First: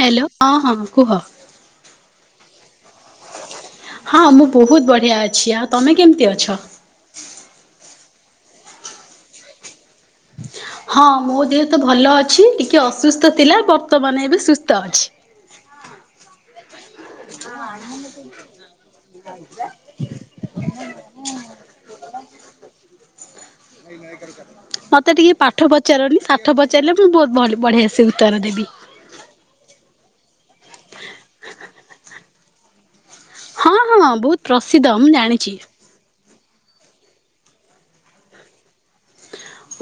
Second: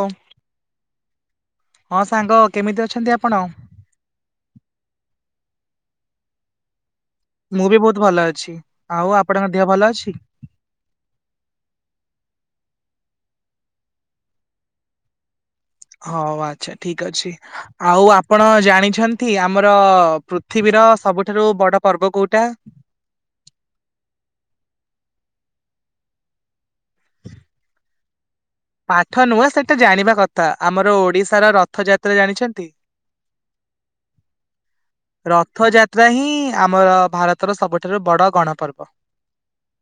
ଓ hello ହଁ ହଁ କୁହ। ହଁ ସାଙ୍ଗ କେମିତି ଅଛନ୍ତି ଆପଣ? ହଁ ମୁଁ ବହୁତ୍ ବଢ଼ିଆ ଅଛି। ଆଉ ତମେ କେମିତି ଅଛ? ମୁଁ ବି ବହୁତ୍ ଭଲ ଅଛି। ଆଉ ଆପଣଙ୍କ ଦେହ ଭଲ ଅଛି? ହଁ ମୋ ଦେହ ତ ଭଲ ଅଛି। ଟିକେ ଅସୁସ୍ଥ ଥିଲା। ବର୍ତ୍ତମାନ ଏବେ ସୁସ୍ଥ ଅଛି। ହଉ ଆଚ୍ଛା ଠିକ୍ ଅଛି। ଆଉ ଆପଣ ଜାଣିଛନ୍ତି ଆମର ପୃଥିବୀର ସବୁଠାରୁ ବଡ ପର୍ବ କୋଉଟା? [unintelligible] ମତେ ଟିକେ ପାଠ ପଚାରନି। ସାଠ ପଚାରିଲେ ମୁଁ ବହୁତ ବଢିଆ ସେ ଉତ୍ତର ଦେବି। ପାଠ ନୁହେଁ ସେଟା ଜାଣିବା କଥା। ଆମର ଓଡିଶାର ରଥଯାତ୍ରା ଜାଣିଛନ୍ତି? ହଁ ହଁ ବହୁତ ପ୍ରସିଦ୍ଧ ମୁଁ ଜାଣିଚି। ରଥଯାତ୍ରା ହିଁ ଆମର ଭାରତର ସବୁଠାରୁ ବଡ ଗଣ ପର୍ବ।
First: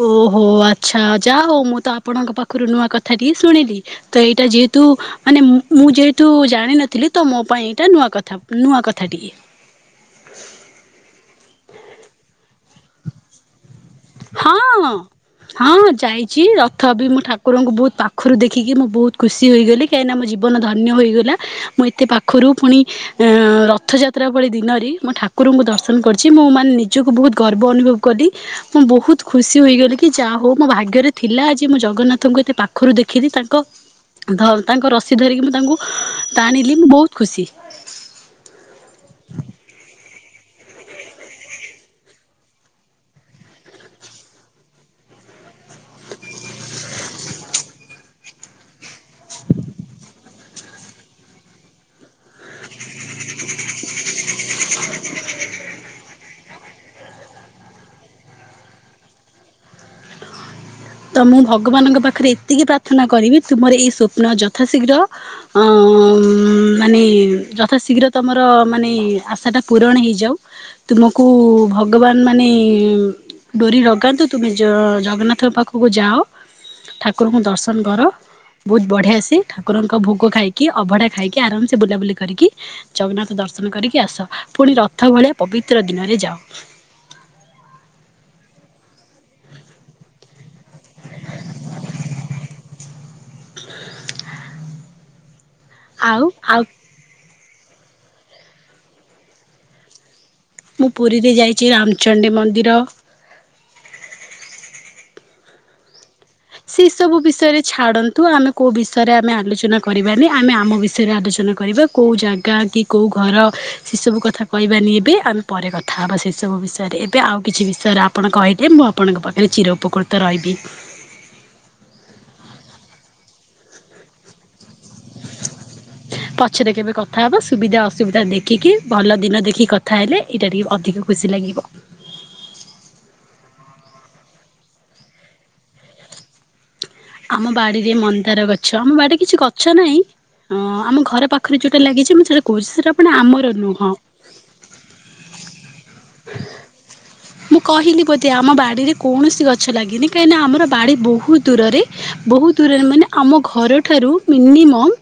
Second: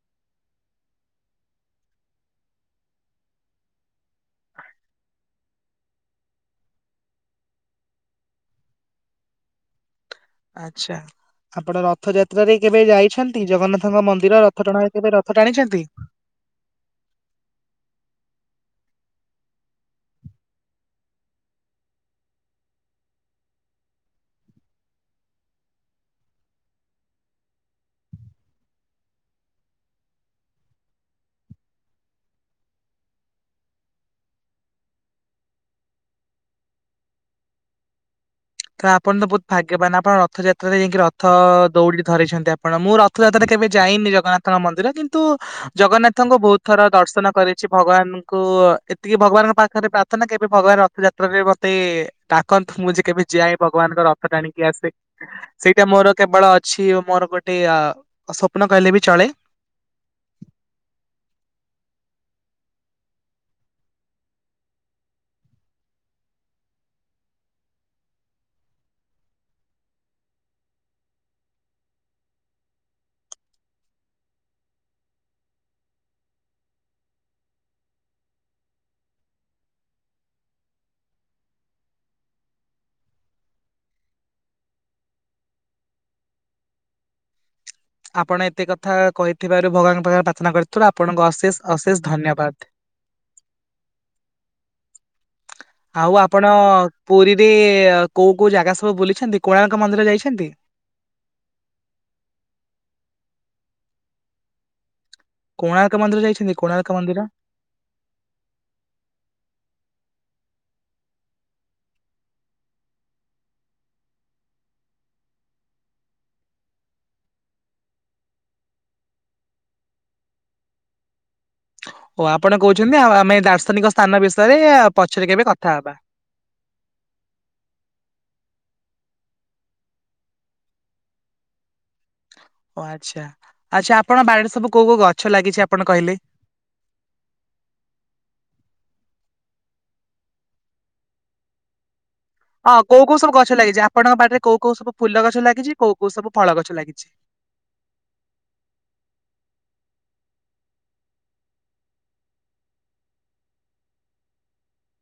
ଓହୋ। ଆଚ୍ଛା ଯାହା ହଉ ମୁଁ ତ ଆପଣଙ୍କ ପାଖରୁ ନୂଆ କଥା ଟିଏ ଶୁଣିଲି। ତ ଏଇଟା ଯେହେତୁ ମାନେ ମୁଁ ଯେହେତୁ ଜାଣିନଥିଲି ତ ମୋ ପାଇଁ ଏଇଟା ନୂଆ କଥା। ନୂଆ କଥାଟିିଏ। ଆଚ୍ଛା। ଆପଣ ରଥଯାତ୍ରାରେ କେବେ ଯାଇଛନ୍ତି ଜଗନ୍ନାଥ ହଁ। ହଁ ଯାଇଚି ରଥ ବି ମୁଁ ଠା ଠାକୁରଙ୍କୁ ବହୁତ ପାଖରୁ ଦେଖିକି ମୁଁ ବହୁତ ଖୁସି ହୋଇଗଲି। କାହିଁକିନା ମୋ ଜୀବନ ଧନ୍ୟ ହୋଇଗଲା। ମୁଁ ଏତେପାଖରୁ ପୁଣି ଅଁ ରଥଯାତ୍ରା ଭଳି ଦିନରେ ମୁଁ ଠାକୁରଙ୍କୁ ଦର୍ଶନ କରିଚି। ମୁଁ ମାନେ ନିଜକୁ ବହୁତ ଗର୍ବ ଅନୁଭବ [unintelligible] ମୁଁ ବହୁତ୍ ଖୁସି ହୋଇଗଲି କି, ଯାହା ହଉ ମୋ ଭାଗ୍ୟରେ ଥିଲା ଆଜି ମୁଁ ଜଗନ୍ନାଥଙ୍କୁ ଏତେ ପାଖରୁ ଦେଖିଲି। ତାଙ୍କ ଧ ତାଙ୍କ ରସି ଧରିକି ମୁଁ ତାଙ୍କୁ ଟାଣିଲି ମୁଁ ବହୁତ୍ ଖୁସି। ତ ଆପଣ ତ ବହୁତ୍ ଭାଗ୍ୟବାନ। ଆପଣ ରଥଯାତ୍ରାରେ ଯାଇକି ରଥ ଦଉଡି କି ଧରିଛନ୍ତି ଆପଣ। ମୁଁ ର ଥଯାତ୍ରା ରେ କେବେ ଯାଇନି ଜଗନ୍ନାଥଙ୍କ ମନ୍ଦିର। କିନ୍ତୁ ଜଗନ୍ନାଥଙ୍କୁ ବହୁତ ଥର ଦର୍ଶନ କରିଚି। ଭଗବାନଙ୍କୁ ଏତିକି ଭଗବାନଙ୍କ ପାଖରେ ପ୍ରାର୍ଥନା କେବେ ଭଗବାନ ରଥଯାତ୍ରାରେ ମତେ ଡାକନ୍ତୁ। ମୁଁ ଯେ କେବେ ଯାଏ ଭଗବାନଙ୍କ ରଥ ଟାଣିକି ଆସେ। ସେଇଟା ମୋର କେବଳ ଅଛି ମୋର ଗୋଟେ ଅ ସ୍ୱପ୍ନ କହିଲେ ବି ଚଳେ। ତ ମୁଁ ଭଗବାନଙ୍କ ପାଖରେ ଏତିକି ପ୍ରାର୍ଥନା କରିବି ତୁମର ଏଇ ସ୍ୱପ୍ନ ଯଥାଶୀଘ୍ର ଅଁ ମାନେ ଯଥା ଶୀଘ୍ର ତମର ମାନେ ଆଶାଟା ପୂରଣ ହେଇଯାଉ। ତୁମକୁ ଭଗବାନ ମାନେ ଡୋରି ଲଗାନ୍ତୁ, ତୁମେ ଜ ଜଗନ୍ନାଥ ପାଖକୁ ଯାଅ। ଠାକୁରଙ୍କୁ ଦର୍ଶନ କର। ବହୁତ ବଢିଆସେ ଠାକୁରଙ୍କ ଭୋଗ ଖାଇକି ଅଭଢା ଖାଇକି ଆରାମସେ ବୁଲାବୁଲି କରିକି ଜଗନ୍ନାଥ ଦର୍ଶନ କରିକି ଆସ। ପୁଣି ରଥ ଭଳିଆ ପବିତ୍ର ଦିନରେ ଯାଅ। ଆପଣ ଏତେ କଥା କହିଥିବାରୁ ଭଗବାନଙ୍କ ପାଖରେ ପ୍ରାର୍ଥନା କରିଥିବାରୁ ଆପଣଙ୍କୁ ଅଶେଷ ଅଶେଷ ଧନ୍ୟବାଦ। [inaudible] ଆଉ ଆପଣ ପୁରୀରେ କୋଉ କୋଉ ଜାଗା ସବୁ ବୁଲିଛନ୍ତି କୋଣାର୍କ ମନ୍ଦିର ଯାଇଛନ୍ତି? ମୁଁ ପୁରୀରେ ଯାଇଚି ରାମଚଣ୍ଡୀ ମନ୍ଦିର। କୋଣାର୍କ ମନ୍ଦିର ଯାଇଛନ୍ତି? କୋଣାର୍କ ସେସବୁ ମନ୍ଦିର ବିଷୟରେ ଛାଡନ୍ତୁ ଆମେ କେଉଁ ବିଷୟରେ ଆମେ ଆଲୋଚନା କରିବାନି ଆମେ ଆମ ବିଷୟରେ ଆଲୋଚନା କରିବା କେଉଁ ଜାଗା କି। କେଉଁ ଘର ସେସବୁ କଥା କହିବାନି ଏବେ ଆମେ ପରେ କଥା ହେବା ସେସବୁ ବିଷୟରେ ଏବେ ଆଉ କିଛି ବିଷୟରେ। ଆପଣ କହିଲେ ମୁଁ ଆପଣଙ୍କ ପାଖରେ ଚିର ପକୃତ ରହିବି ଓ ଆପଣ କହୁଛନ୍ତି ଆଉ ଆମେ ଦାର୍ଶନିକ ସ୍ଥାନ ବିଷୟରେ ପଛରେ କେବେ କଥା ହବା ପଛରେ କେବେ କଥା ହେବ ସୁବିଧା ଅସୁବିଧା ଦେଖିକି ଭଲ ଦିନ ଦେଖିକି କଥା ହେଲେ। ଏଇଟା ଟିକେ ଅଧିକ ଖୁସି ଲାଗିବ। ଓ ଆଚ୍ଛା ଆପଣ ବାଡିରେ ସବୁ କୋଉ କୋଉ ଗଛ ଲାଗିଛି ଆପଣ କହିଲେ। ଆମ ବାଡିରେ ମନ୍ଦାର ଗଛ ଆମ ବାଡିରେ କିଛି ଗଛ ନାହିଁ। ହଁ ଆମ ଘର ପାଖରେ ଯୋଉଟା ଲାଗିଛି ମୁଁ ସେଟା। ହଁ କେଉଁ କେଉଁ ଗଛ ଲାଗିଛିସବୁ ଫୁଲ ଲାଗିଛି ଆପଣଙ୍କ ପାଡିରେ କୋଉ କୋଉ ସବୁ ଫୁଲ ଗଛ ଲାଗିଛି କୋଉ କୋଉ ସବୁ ଫଳ ଗଛ ଲାଗିଛି। ମୁଁ କହିଲି ବୋଧେ ଆମ ବାଡ଼ିରେ କୌଣସି ଗଛ ଲାଗିନି କାହିଁକିନା ଆମର ବାଡ଼ି ବହୁତ ଦୂରରେ। ବହୁତ ଦୂରରେ ମାନେ ଆମ ଘର ଠାରୁ ମିନିମମ୍।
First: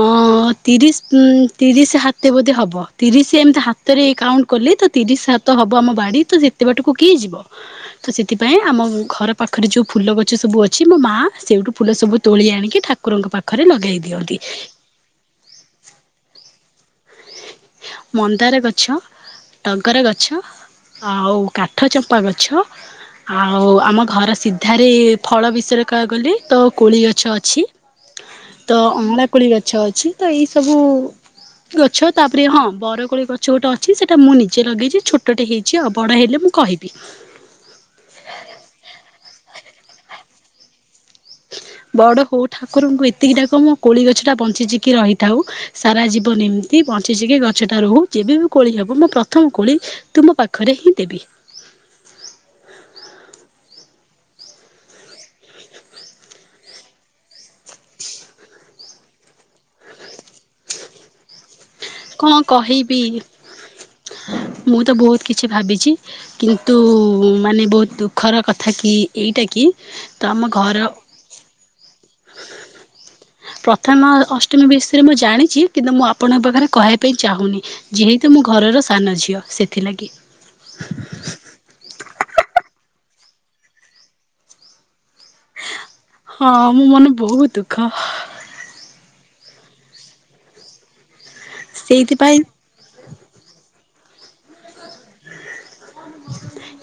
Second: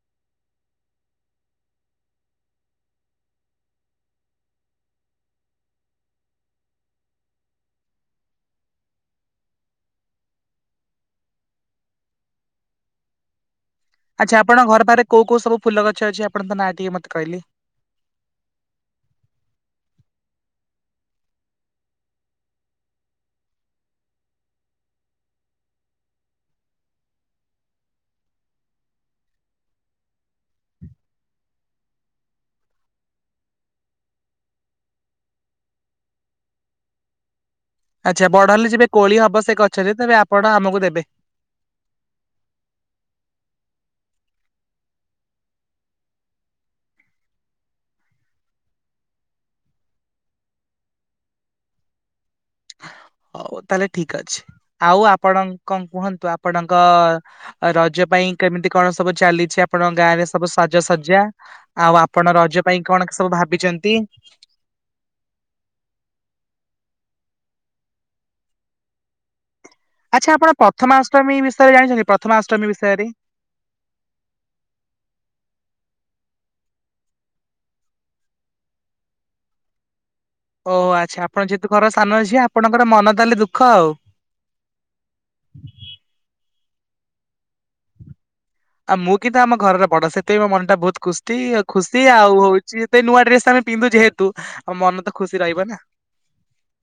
ହଁ ତିରିଶ ତିରିଶ ସାତ ବୋଧେ ହବ ତିରିଶି ଏମିତି ହାତେ। ହାତରେ କାଉଣ୍ଟ କଲେ ତ ତିରିଶ ହାତ ହବ ଆମ ବାଡି ତ ସେତେ ବାଟକୁ କିଏ ଯିବ। ତ ସେଥିପାଇଁ ଆମ ଘର ପାଖରେ ଯୋଉଁ ଫୁଲ ଗଛ ସବୁ ଅଛି ମୋ ମା ସେଇଠୁ ଫୁଲ ସବୁ ତୋଳି ଆଣିକି ଠାକୁର ଠାକୁରଙ୍କ ପାଖରେ ଲଦେଇଦିଏ। ଆଚ୍ଛା ଆପଣ ଘର ପାଖରେ କେଉଁ କେଉଁ ସବୁ ଫୁଲ ଗଛ ଅଛି ନାଁ ଟିକେ ମତେ କହିଲେ। ମନ୍ଦାର ଗଛ ଟଗର ଗଛ ଆଉ କାଠ ଚମ୍ପା ଗଛ। ଆଉ ଆମ ଘର ସିଧାରେ ଫଳ ବିଷୟରେ କହିବାକୁ ଗଲେ ତକୋଳି ଗଛ ଅଛି [inaudible] ତ ଅଳା କୋଳି ଗଛ ଅଛି ତ ଏଇ ସବୁ। ଗଛ ତାପରେ ହଁ ବରକୋଳି ଗଛ ଗୋଟେ ଅଛି ସେଇଟା ମୁଁ ନିଜେ ଲଗେଇଛି ଛୋଟଟେ ହେଇଛି ଆଉ ବଡ଼ ହେଲେ ମୁଁ। କହିବି। ଆଚ୍ଛା ବଢ ହେଲେ ଯେବେ କୋଳି ହବ ସେ ଗଛରେ ତେବେ ଆପଣ ଆମକୁ ଦେବେ। ବଡ ହଉ ଠାକୁରଙ୍କୁ ଏତିକି ଡାକ ମୋ କୋଳି ଗଛ ଟା ବଞ୍ଚିଚିକି ରହିଥାଉ। ସାରା ଜୀବନ ଏମିତି ବଞ୍ଚିକି ଗଛଟା ରହୁ ଯେବେ ବି କୋଳି ହବ ମୁଁ ପ୍ରଥମ କୋଳି। ତୁମ ପାଖରେ ହିଁ ଦେବି। ହଉ ତାହେଲେ ଠିକ୍ ଅଛି ଆଉ ଆପଣଙ୍କ କୁହନ୍ତୁ ଆପଣଙ୍କ। ଆଉ ରଜ ପାଇଁ କେମିତି କଣ ସବୁ ଚାଲିଛି ଆପଣଙ୍କ ଗାଁ ରେ ସବୁ ସାଜସଜା ଆଉ କଣ ଆପଣ ରଜ ପାଇଁ କହିବି କଣ ସବୁ ଭାବିଛନ୍ତି। ମୁଁ ତ ବହୁତ କିଛି ଭାବିଛି। କିନ୍ତୁ ମାନେ ବହୁତ ଦୁଃଖର କଥା କି ଏଇଟା କି। ତ ଆଚ୍ଛା ଆମ ଆପଣ ଘର ପ୍ରଥମାଷ୍ଟମୀ ବିଷୟରେ ଜାଣିଛନ୍ତି ପ୍ରଥମାଷ୍ଟମୀ ବିଷୟରେ। ପ୍ରଥମା ଅଷ୍ଟମୀ ବିଷୟରେ ମୁଁ ଜାଣିଛି କିନ୍ତୁ ମୁଁ ଆପଣଙ୍କ ପାଖରେ କହିବା ପାଇଁ ଚାହୁଁନି। ଯେହେତୁ ମୁଁ ଘରର ସାନ ଝିଅ ସେଥିଲାଗି। ଓହୋ ଆଚ୍ଛା ଆପଣ ଯେହେତୁ ଘର ସାନ ଝିଅ ଆପଣଙ୍କର ମନ ତାହେଲେ ଦୁଃଖ ଆଉ। ହଁ ମୋ ମନ ବହୁତ ଦୁଃଖ। ଆଉ ମୁଁ କିନ୍ତୁ ଆମ ଘରର ବଡ ସେଥିପାଇଁ ମୋ ମନଖୁତି ଟା ବହୁତ ଖୁସି ସେଇଥିପାଇଁ ଆଉ ସତ ନୂଆ ଡ୍ରେସ ତ ଆମେ ପିନ୍ଧୁ ଯେହେତୁ ମନ ତ ଖୁସି ରହିବ ନା।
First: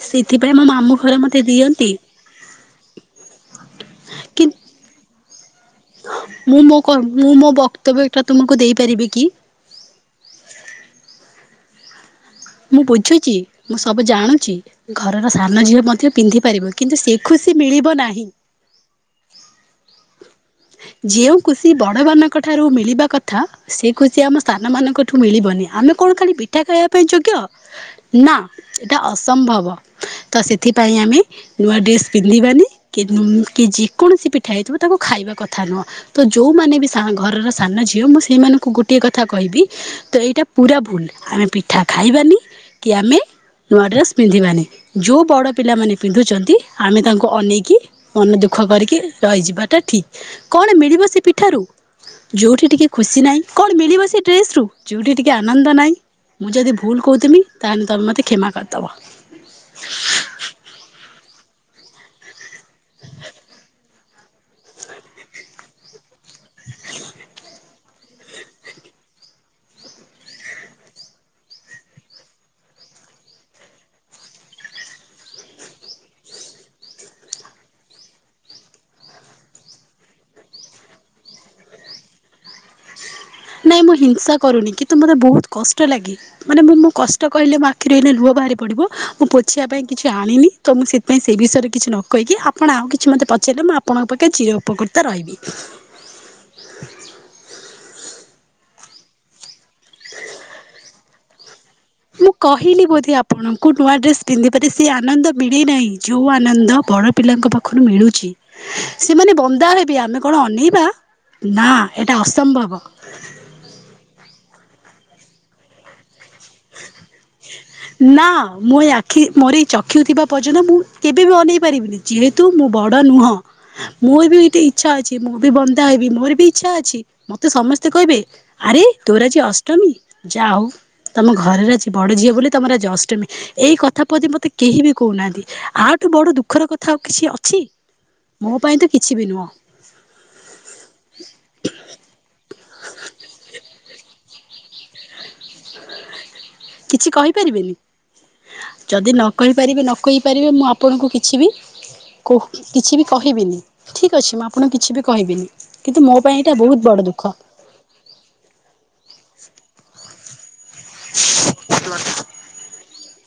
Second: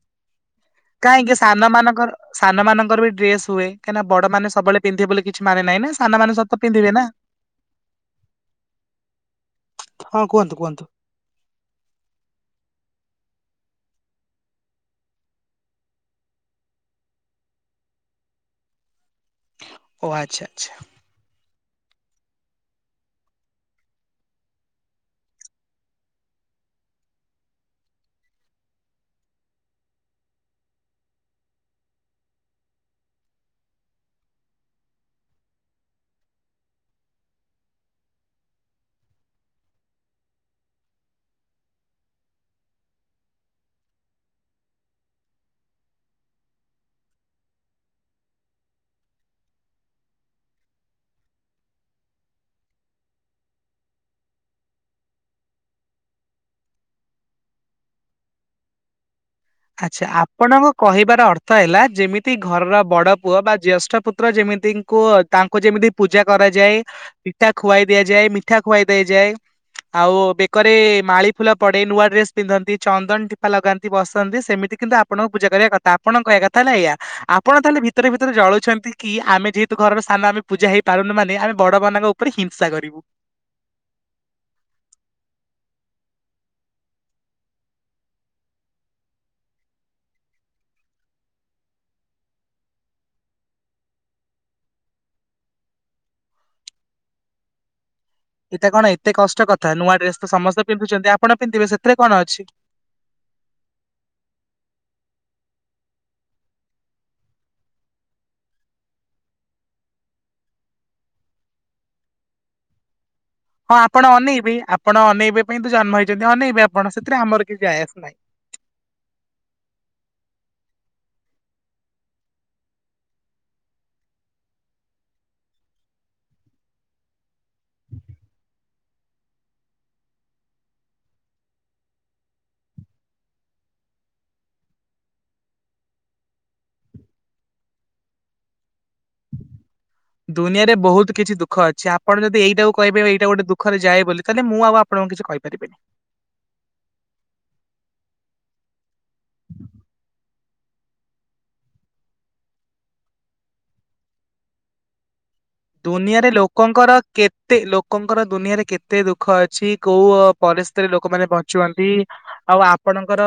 ସେଥିପାଇଁ ମୋ ମାମୁଁ ଘରେ କାହିଁକି ମତେ ସାନ ଦିଅନ୍ତି। ମାନଙ୍କର ସାନ ମାନଙ୍କର ବି ଡ୍ରେସ ହୁଏ କାଁକନା ବଡ କି ମାନ ସବୁବେ ପିନ୍ଧେ ବୋଲି କିଛି ମାନେ ନଁ ନା ସାନମାନୋନେ। ମୁଁ ମୋ ମୁଁ ମୋ ବକ୍ତବ୍ୟ ଏଇଟା ତୁମକୁ ଦେଇପାରିବି କି। ହଁ କୁହନ୍ତୁ କୁହନ୍ତୁ। ମୁଁ ବୁଝୁଛି ମୁଁ ସବୁ ଜାଣୁଛି। ଘରର ସାନ ଝିଅ ମଧ୍ୟ ପିନ୍ଧି ପାରିବ କିନ୍ତୁ ସେ ଖୁସି ମିଳିବ ନାହିଁ। ଓ ଆଚ୍ଛା ଆଚ୍ଛା। ଯେଉଁ ଖୃସି ବଡ଼ମାନଙ୍କ ଠାରୁ ମିଳିବା କଥା ସେ କହୁଛି ଆମ ସ୍ଥାନ ମାନଙ୍କ ଠୁ ମିଳିବନି ଆମେ କଣ ଖାଲି ପିଠା ଖାଇବା ପାଇଁ ଯୋଗ୍ୟ କ ନା ଏଟା ଅସମ୍ଭବ ତ ସେଥିପାଇଁ ଆମେ ନୂଆ ଡ୍ରେସ ପିନ୍ଧିବାନି କି କି ଯେ କୌଣସି ପିଠା ହେଇଥିବ ତାଙ୍କୁ ଖାଇବା କଥା ନୁହଁ। ତ ଯୋଉମାନେ ବି ଘରର ସାନ ଝିଅ ମୁଁ ସେଇମାନଙ୍କୁ ଗୋଟଏ କଥା କହିବି। ତ ଏଇଟା ପୁରା ଭୁଲ ଆମେ ପିଠା ଖାଇବାନି, କି ଆମେ ନୂଆ ଡ୍ରେସ୍ ପିନ୍ଧିବାନି ଯେଉଁ ବଡ଼ ପିଲାମାନେ ପିନ୍ଧୁଛନ୍ତି ଆମେ ତାଙ୍କୁ ଅନେଇକି ମନ ଦୁଃଖ କରିକି ରହିଯିବାଟା ଠିକ କଣ ମିଳିବ ସେ ପିଠାରୁ? ଯେଉଁଠି ଟିକିଏ ଖୁସି ନାହିଁ, କଣ ମିଳିବ ସେ ଡ୍ରେସ ରୁ ଯେଉଁଠିିକେ ଆନନ୍ଦ ନାହିଁ, ମୁଁ ଯଦି ଭୁଲ କହୁଥଥିଲି ତାହେଲେ ତମେ ମୋତେ କ୍ଷମା କରିଦେବ। ଆଚ୍ଛା ଆପଣଙ୍କ କହିବାର ଅର୍ଥ ହେଲା ଯେମିତି ଘରର ବଡ ପୁଅ ବା ଜ୍ୟେଷ୍ଠ ପୁତ୍ର ଯେମିତିଙ୍କୁ ତାଙ୍କୁ ଯେମିତି ପୂଜା କରାଯାଏ ପିଠା ଖୁଆଇ ଦିଆଯାଏ। ମିଠା ଖୁଆଇ ଦେଇ ଯାଏ। ଆଉ ବେକରେ ମାଳି ଫୁଲ ପଡେ, ନୂଆ ଡ୍ରେସ ପିନ୍ଧନ୍ତି ଚନ୍ଦନ ଟିପା ଲଗାନ୍ତି, ବସା ସେମିତି କିନ୍ତୁ ଆପଣଙ୍କୁ ପୂଜା କରିବା କଥା ଆପଣ କହିବା କଥା ହେଲା ଏଇା। ଆପଣ ତାହେଲେ ଭିତରେ ଭିତରେ ଜଳୁଛନ୍ତି କି? ଆମେ ଯେହେତୁ ଘର ସ୍ଥାନ ଆମେ ପୂଜା ହେଇପାରୁନୁ ମାନେ ଆମେ ବଡ ମାନଙ୍କ ଉପ ଉପରେ ହିଂସା କରିବୁ। ନହିଁ ମୁଁ ହିଂସା କରୁନି କିନ୍ତୁ ମୋତେ ବହୁତ କଷ୍ଟ ଲାଗେ। ମାନେ ମୁଁ ମଁ କଷ୍ଟ କହିଲେ ମୋ ଆଖିରୁ ଲୁହ ବାହାରି ପଡିବ, ମୁଁ ପୋଛିବା ପାଇଁ କିଛି ଆଣିନି। ତ ମୁଁ ସେଥିପାଇଁ ସେ ବିଷୟରେ କିଛି ନ କହିକି ଆପଣ ଆଉ କିଛି ମୋତେ ପାରିଲେ ମୁଁ ଆପଣଙ୍କଖେ ଚିର ଉପକୃିତା ରହିବି। ଏଇଟା କଣ ଏତେ କଷ୍ଟ କଥା ନୂଆ ଡ୍ରେସ୍ ତ ସମସ୍ତେ ପିନ୍ଧୁଛନ୍ତି ଆପଣ ପିନ୍ଧିବେ ସେଥିରେ କଣ ଅଛି? ଫିିଲି ବୋଧେ ଅପ୍ ଆପଣଙ୍କୁ ନୂଆ ଡ୍ରେସ୍ ପିନ୍ଧିବାରେ ସେ ଆନନ୍ଦ ମିଳିନାହିଁ ଯେଉଁ ଆନନ୍ଦ ବଡ଼ ପିଲାଙ୍କ ପାଖରୁ ମିଳୁଛି। ସେମାନେ ବନ୍ଦା ହେବେି ଆମେ କଣ ଅନେଇବା ନା ଏଇଟା ଅସମ୍ଭବ। ହଁ ଆପଣ ଅନେଇବେ ଆପଣ ଅନେଇବେ ପାଇଁ ତ ଜନ୍ମ ହେଇଛନ୍ତି ଅନେଇବେ ଆପଣ ସେଥିରେ ଆମର କିଛି ଆୟସ ନାହିଁ। ହଁ ମୁଁୟା ମୋରଏଇ ଚକ୍ଷୁ ଥିବା ପର୍ଯ୍ୟନ୍ତ ମୁଁ କେବେ ବି ଅନେଇ ପାରିବିନି ଯେହେତୁ ମୁଁ ବଡ ନୁହଁ। ମୋର ବି ଗଟେ ଇଚ୍ଛା ଅଛି ମୁଁ ବି ବନ୍ଧା ହେବି ମୋର ବି ଇଚ୍ଛା ଅଛି। ମତେ ସମସ୍ତେ କହିବେ ଆରେ ତୋର ଆଜୀ ଅଷ୍ଟମୀ ଯା ହଉ। ତମ ଘରର ଆଜି ବଡ ଝିଅ ବୋଲି ତମର ଆଜି ଅଷ୍ଟମୀ। ଏଇ କଥା ପ୍ରତି ମତେ କେହି ବି କହୁନାହାନ୍ତି। ଆଉଠୁ ବଡ ଦୁଃଖର କଥା ଆଉ କିଛି ଅଛି? ମୋ ପାଇଁ ତ କିଛି ବି ନୁହଁ। ଦୁନିଆରେ ବହୁତ କିଛି ଦୁଃଖ ଅଛି, ଅପଣ ଯଦି ଏଇଟା କହିବେ ଏଇଟା ଗୋଟେ ଦୁଖରୋଏ ବୋଲି ତାହେଲେ ମୁଁ ଆପଣଙ୍କୁ କିଛି କହି କିଛି କହିପାରିବେନି? ଯଦି ନ କହିପାରିବେ ନ କହି ପାରିବେ ମୁଁ ଆପଣଙ୍କୁ କିଛି ବି କହୁ କିଛି ବି କହିବିନି ଠିକ୍ ଅଛି ମୁଁ ଆପଣଙ୍କୁ କିଛି ବି କହିବିନି। କିନ୍ତୁ ମୋ ପାଇଁ ଏଇଟା ବହୁତ ବଡ଼ ଦୁଃଖ। ଏତେ ଲୋକଙ୍କର ଦୁନିଆରେ କେତେ ଦୁଃଖ ଅଛି କୋଉ କଲେ ସ୍ତ ଲୋକମାନେ ବଞ୍ଚୁନ୍ତି। ଆଉ ଆପଣଙ୍କର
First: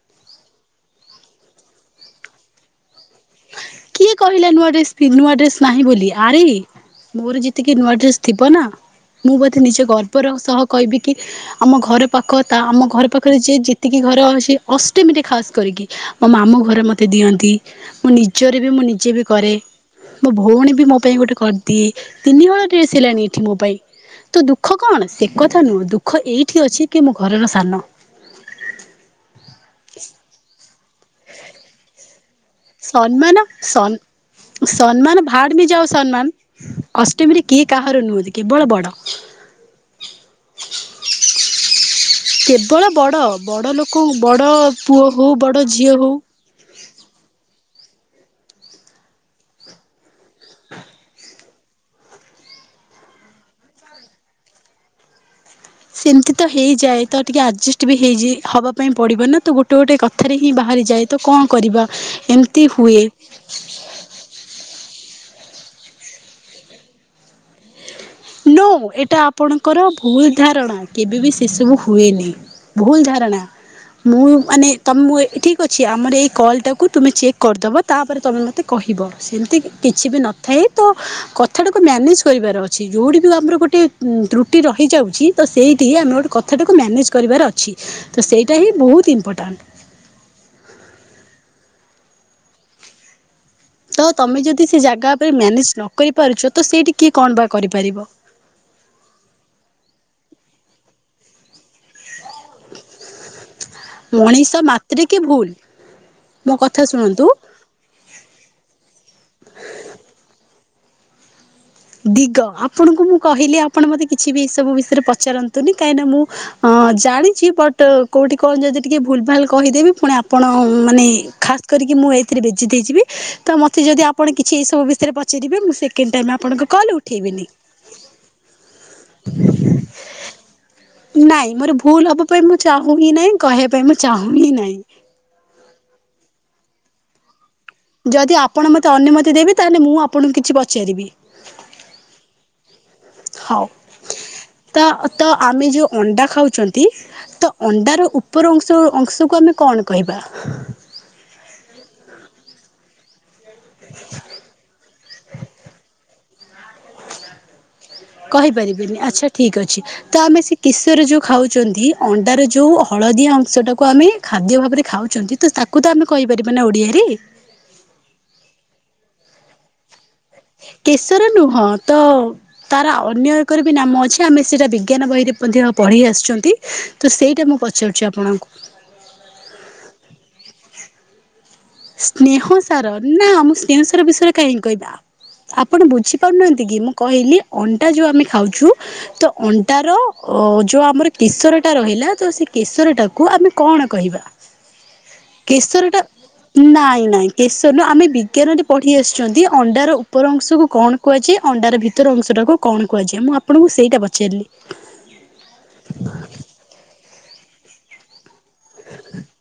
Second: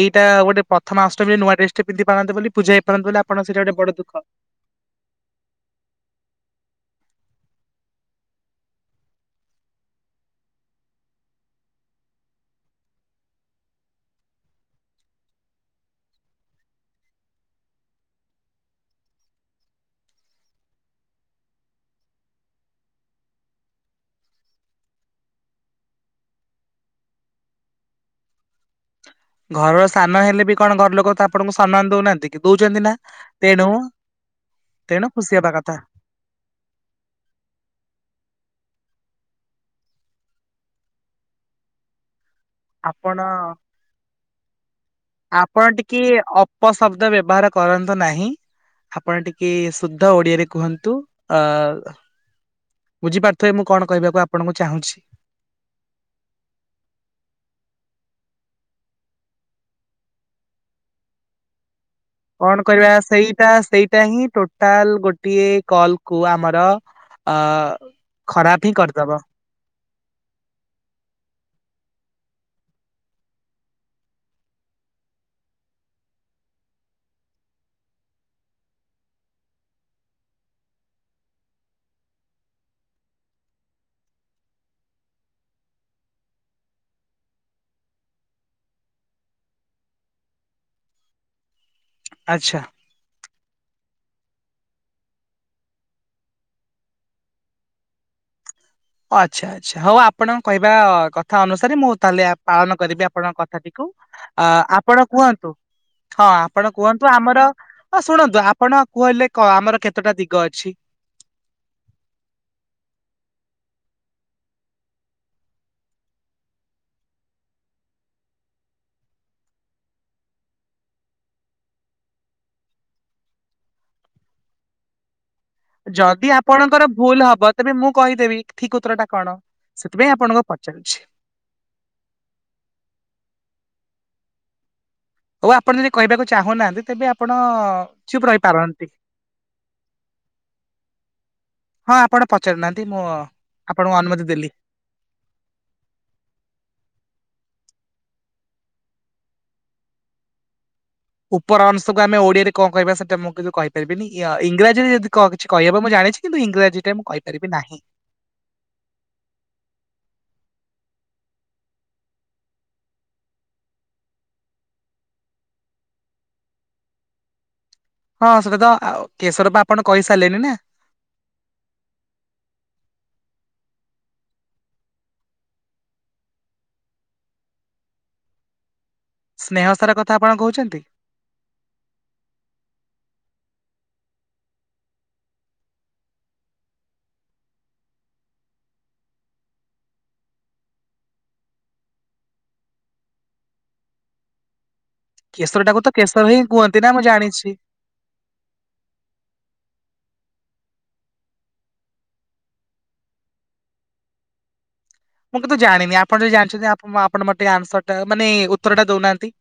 ଏଇଟା ଗୋଟ ପ୍ରଥମା ଅଷ୍ଟମୀରେ ନୂଆ ଡ୍ରେସଟା ପିନ୍ଧି ପାରନ୍ତେ ବୋଲି ପୂଜା ହେଇପାରନ୍ତେ ବୋଲି ଆପଣ ସେଇଟା ଗୋଟେ ବଡ କିଏ ଦୁଃଖ କହିଲେ ନୂଆ ଡ୍ରେସ ନୂଆ ଡ୍ରେସ ନାହିଁ ବୋଲି। ଆରେ ମୋର ଯେତିକି ନୂଆ ଡ୍ରେସ ଥିବ ନା ମୁଁ ବୋଧେ ନିଜ ଗର୍ବର ସହ କହିବିକି ଆମ ଘର ପାଖ ତା ଆମ ଘର ପାଖରେ ଯିଏ ଯେତିକି ଘର ଅଛି ଅଷ୍ଟମୀରେ ଖାସ୍ କରିକି। ମୋ ମାମୁଁ ଘରେ ମତେ ଦିଅନ୍ତି ମୁଁ ନିଜରେବି ମୁଁ ନିଜେରେବି କରେ। ମୋ ଭଉଣୀ ବି ମୋପାଇଁ ଗୋଟେ କରିଦିଏ ତିନିହଳ ଡ୍ରେସ୍ ହେଲାଣି ଏଠି ମୋପାଇଁ। ତ ଦୁଃଖ କଣ ସେକଥା ନୁହଁ ଦୁଃଖ ଏଇଠି ଅଛିକି ମୁଘରର ସାନ। ଘରର ସାନ ହେଲେବି କଣ ଘର ଲୋକତ ଆପଣଙ୍କୁ ସମ୍ମାନ ଦଉନାହାନ୍ତି। କି ଦଉଛନ୍ତି ନା ସମ୍ମାନ ତେଣୁ ସନ୍ ତେଣୁ ସମ୍ମାନ ଖୁସି ହବା ଭାଡ଼େମେ କଥା ଯାଅ ସମ୍ମାନ। ଅଷ୍ଟମୀରେ କିଏ କାହାର ନୁହଁନ୍ତି କେବଳ ବଡ଼। କେବଳ ଆପଣ ବଡ଼ ବଡ଼ ଲୋକ ବଡ଼ ପୁଅ ହଉ ବଡ଼ ଝିଅ ହଉ। ଉପ ଶବ୍ଦ ବ୍ୟବହାର କରନ୍ତୁ ନାହିଁ। ଆପଣ ଟିକେ ସୁଦ୍ଧା ଓଡିଆରେ କୁହନ୍ତୁ ଅ ବୁଝିପାରୁଥିବେ ମୁଁ କଣ କହିବାକୁ ଆପଣଙ୍କୁ ଚାହୁଁଛି। ସେମିତିତ ହେଇଯାଏ ତଟିକେ ଆଡଜଷ୍ଟବି ହେଇଯେ ହବା ପାଇଁ ପଡ଼ିବନା ତଗୋଟେ ଗୋଟେ କ ଥାରେହିଁ ବାହାରି ଯାଏ ତକଣ କରିବା। କଣ ଏମିତି କରିବା ହୁଏ ସେଇଟା ସେଇଟାହିଁ ଟୋଟାଲି ଗୋଟିଏ କଲକୁ ଆମର ଅଁ ନୋ ଖରାପହିଁ ଏଇଟା କରିଦବ। ଆପଣଙ୍କର ଭୁଲ ଧାରଣା କେବେବି ସେସବୁ ହୁଏନି ଭୁଲ ଧାରଣା। ମୁଁ ମାନେ ତମ ମୁଁ ଠିକ୍ ଅଛି ଆମର ଏଇ କଲ୍ଟାକୁ ତୁମେ ଚେକ୍ କରିଦେବ ତାପରେ ତମେ ମୋତେ କହିବ। ସେମିତି କିଛିବି ନଥାଏ ତକଥାଟାକୁ ମ୍ୟାନେଜ କରିବାର ଅଛି ଯୋଉଠିବି ଆମର ଗୋଟେ ତ୍ରୁଟି ରହିଯାଉଛି ତସେଇଠି ଆମେ ଗୋଟେ କଥାଟାକୁ ମାନେଜ କରିବାର ଅଛି ତସେଇଟା ହିଁ ବହୁତ୍ ଇମ୍ପୋର୍ଟାଣ୍ଟ। ଆଚ୍ଛା। ତତମେ ଯଦି ସେଜାଗା ଉପରେ ମ୍ୟାନେଜ ନକରିପାରୁଛ ତସେଇଠି କିଏ କଣବା କରିପାରିବ। ଆଚ୍ଛା ଆଚ୍ଛା ହଉ ଆପଣଙ୍କ କହିବା କଥା ଅନୁସାରେ ମୁଁ ତାହେଲେ ଆପ୍ ପାଳନ କରିବି ଆପଣଙ୍କ କଥାଟିକୁ ମଣିଷ ଆଁ ଆପଣ ମାତ୍ରେକେ ଭୁଲ କୁହନ୍ତୁ। ହଁ ମୋ ଆପଣ କଥା କୁହନ୍ତୁ ଶୁଣନ୍ତୁ ଆମର ଶୁଣନ୍ତୁ ଆପଣ କୁହିଲେ ଆମର କେତେଟା ଦିଗ ଅଛି? ଦିଗ ଆପଣଙ୍କୁ ମୁଁ କହିଲି ଆପଣ ମତେ କିଛିବି ଏସବୁ ବିଷୟରେ ପଚାରନ୍ତୁନି କାହିଁକିନା ମୁଁ ହଁ ଜାଣିଛି ବଟ୍ କୋଉଠି କଣ ଯଦି ଟିକେ ଭୁଲ୍ ଭାଲ୍ କହିଦେବି ପୁଣି ଆପଣ ମାନେ ଖା କରି ମୁଁ ଏଥିରେ ବେଜିତ୍ ହେଇଯିବି ତ ମତେ ଯଦି ଆପଣ କିଛି ଏସବୁ ବିଷୟରେ ପଚାରେ ସେକେଣ୍ଡ ଟାଇମ୍ ଆପଣଙ୍କ ଙ୍କର କଲ୍ ଭୁଲ ଉଠେଇବିନି। ହବ ତେବେ ମୁଁ କହିଦେବି ଠିକ୍ ଉତରଟା କଣ ସେଥିପାଇଁ ଆପଣଙ୍କୁ ପଚାରୁଛି। ନାଇଁ ମୋର ଭୁଲ୍ ହବା ପାଇଁ ମୁଁ ଚାହୁଁହିଁ ନାହିଁ କହିବା ପାଇଁ ମୁଁ ଚାହୁଁହିଁ ନାହିଁ। ହଉ ଆପଣ ଯଦି କହିବାକୁ ଚାହୁଁନାହାନ୍ତି ତେବେ ଆପଣ ଚୁପ୍ ଯଦି ଆପଣ ରହିପାରନ୍ତି। ମୋତେ ଅନୁମତି ଦେବେ ତାହେଲେ ମୁଁ ଆପଣଙ୍କୁ କିଛି ପଚାରିବି? ହଁ ଆପଣ ପଚାରୁନାହାନ୍ତି ମୁଁ ହଉ। ଆପଣଙ୍କୁ ଅନୁମତି ଦେଲି। ତ ତ ଆମେ ଯୋଉ ଅଣ୍ଡା ଖାଉଚନ୍ତି ତ ଅଣ୍ଡାର ଉପର ଅଂଶ ଅଂଶକୁ ଆମେ କଣ କହିବା? ଉପର ଅଂଶକୁ ଆମେ ଓଡିଆରେ କଣ କହିବା ସେଟା ମୁଁ କିନ୍ତୁ କହିପାରିନି ଇୟା ଇଂରାଜୀରେ ଯଦି କ କିଛି କହିବ ମୁଁ ଜାଣିଚି। କିନ୍ତୁ ଇଂରାଜୀଟା ମୁଁ କହିପାରିବି ନାହିଁ। କହିପାରିବେନି ଆଚ୍ଛା ଠିକ୍ ଅଛି। ତଆମେ ସେକିଶୋରେ ଯୋଉ ଖାଉଛନ୍ତି ଅଣ୍ଡାର ଯୋଉ ହଳଦିଆ ଅଂଶ ଟାକୁ ଆମେ ଖାଦ୍ୟ ଭାବରେ ଖାଉଚନ୍ତି। ତ ତାକୁତ ଆମେ କହିପାରିବାନା ଓଡ଼ିଆରେ। ହଁ ସେଟାତ ଆଃ କେଶରବା ଆପଣ କହିସାରିଲେଣି ନା। କେଶର ନୁହଁତ ତାର ଅନ୍ୟ ଏକରବି ନାମ ଅଛି ଆମେ ସେଇଟା ବିଜ୍ଞାନ ବହିରେ ମଧ୍ୟ ପଢି ଆସୁଚନ୍ତି। ତ ସେଇଟା ମୁଁ ପଚାରୁଛି ଆପଣଙ୍କୁ? ସ୍ନେହ ସାର କଥା ଆପଣ କହୁଛନ୍ତି। ସ୍ନେହ ସାର। ନା ମୁଁ ସ୍ନେହ ସାର ବିଷୟରେ କାହିଁକିଁ କହିବି। ଆପଣ ବୁଝିପାରୁନାହାନ୍ତି କି। ମୁଁ କହିଲି ଅଣ୍ଡା ଯୋଉ ଆମେ ଖାଉଛୁ ତ ଅଣ୍ଡା ର ଅ ଯୋଉ ଆମର କେଶର ଟା ରହିଲା ତ ସେ କେଶରଟାକୁ ଆମେ କଣ କହିବା? କେଶରଟାକୁ କେଶର ହିଁ କୁଅନ୍ତି। ନାଇଁ ନାଇଁ କେଶ ଧରି ନିଅ ଆମେ ବିଜ୍ଞାନରେ ପଢ଼ି ଆସିଚନ୍ତି ଅଣ୍ଡାର ଉପର ଅଂଶକୁ କଣ କୁହାଯାଏ? ଅଣ୍ଡାର ଭିତର ଅଂଶଟାକୁ କଣ କୁହାଯାଏ? ମୁଁ ଆପଣଙ୍କୁ ସେଇଟା ପଚାରିଲି? ମୁଁ କିନ୍ତୁ ଜାଣିନି ଆପଣ ଯଦି ଜାଣିଚନ୍ତି ଆପଣ ମୋ ଟେ ଆନ୍ସର ଟା ମାନେ ଉତ୍ତର ଟା ଦଉନାହାନ୍ତି।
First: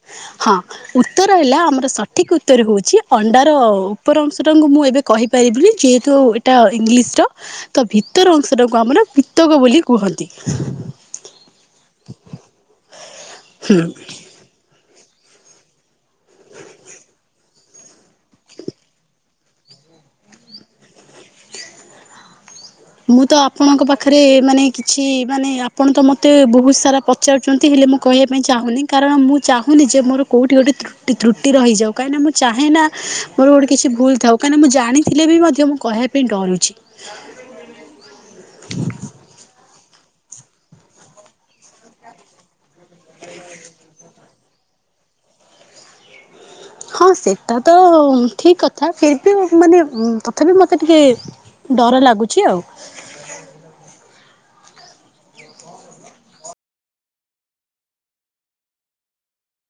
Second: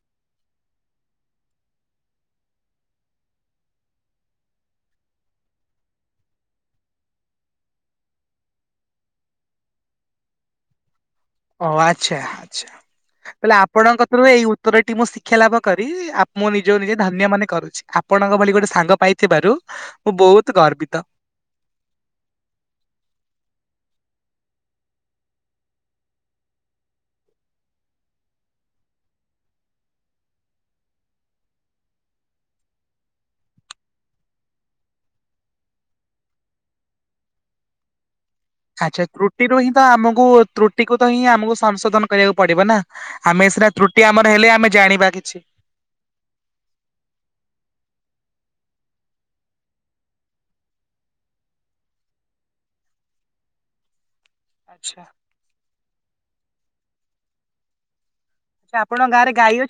ହଁ। ଉତ୍ତର ହେଲା ଆମର ସଠିକ ଉତ୍ତର ହଉଚି ଅଣ୍ଡାର ଉପର ଅଂଶ ଟାଙ୍କୁ ମୁଁ ଏବେ କହିପାରିବିନି ଯେହେତୁ ଏଇଟା ଇଂଗିଲିସ୍ ର ତ ଭିତର ଅଂଶ ଟାକୁ ଆମର ପିତକ ବୋଲି କୁହନ୍ତି। ଓ ଆଚ୍ଛା ଆଚ୍ଛା ତାହଲେ ଆପଣଙ୍କ ଠାରୁ ଏଇ ଉତ୍ତରଟି ମୁଁ ଶିକ୍ଷା ଲାଭ କରି ଆ ମୁଁ ନିଜକୁ ନିଜେ ଧନ୍ୟ ମାନେ କରୁଚି ଆପଣଙ୍କ ଭଳି ଗୋଟେ ସାଙ୍ଗ ପାଇଥିବାରୁ ମୁଁ ବହୁତ ଗର୍ବିତ। ମୁଁ ତ ଆପଣଙ୍କ ପାଖରେ ମାନେ କିଛି ମାନେ ଆପଣ ତ ମତେ ବହୁତ ସାରା ପ ପଚାରୁଚନ୍ତି ହେଲେ ମୁଁ କହିବା ପାଇଁ ଚାହୁଁନି କାରଣ ମୁଁ ଚାହୁଁନି ଯେ କୋଉଠି ଗୋଟେ ତ୍ରୁ ତ୍ରୁଟି ରହିଯାଉ କାହିଁକି ନା ମୁଁ ଚାହେଁ ନା ମୋର ଗୋଟେ କିଛି ଭୁଲ୍ ଥାଉ କାହିଁକି ମୁଁ ଜାଣିଥିଲେ ବି ମଧ୍ୟ ମୁଁ କହେ ପି ଡରୁଛି। ଆଚ୍ଛା ତ୍ରୁଟିରୁ ହିଁ ତ ଆମକୁ ତ୍ରୁଟିକୁ ତ ହିଁ ଆମକୁ ସଂଶୋଧନ କରିବାକୁ ପଡିବ ନା। ଆମେ ସିନା ତ୍ରୁଟି ଆମର ହେଲେ ଆମେ ଜାଣିବା କିଛି। ହଁ ସେଟା ତ ଠିକ୍ କଥା ଫିର୍ ବି ମାନେ ତଥାପି ମତେ ଟିକେ ଡର ଲାଗୁଚି ଆଉ। ଆଚ୍ଛା। ସା ଆପଣଙ୍କ ଗାଁରେ ଗାଈ ଅଛି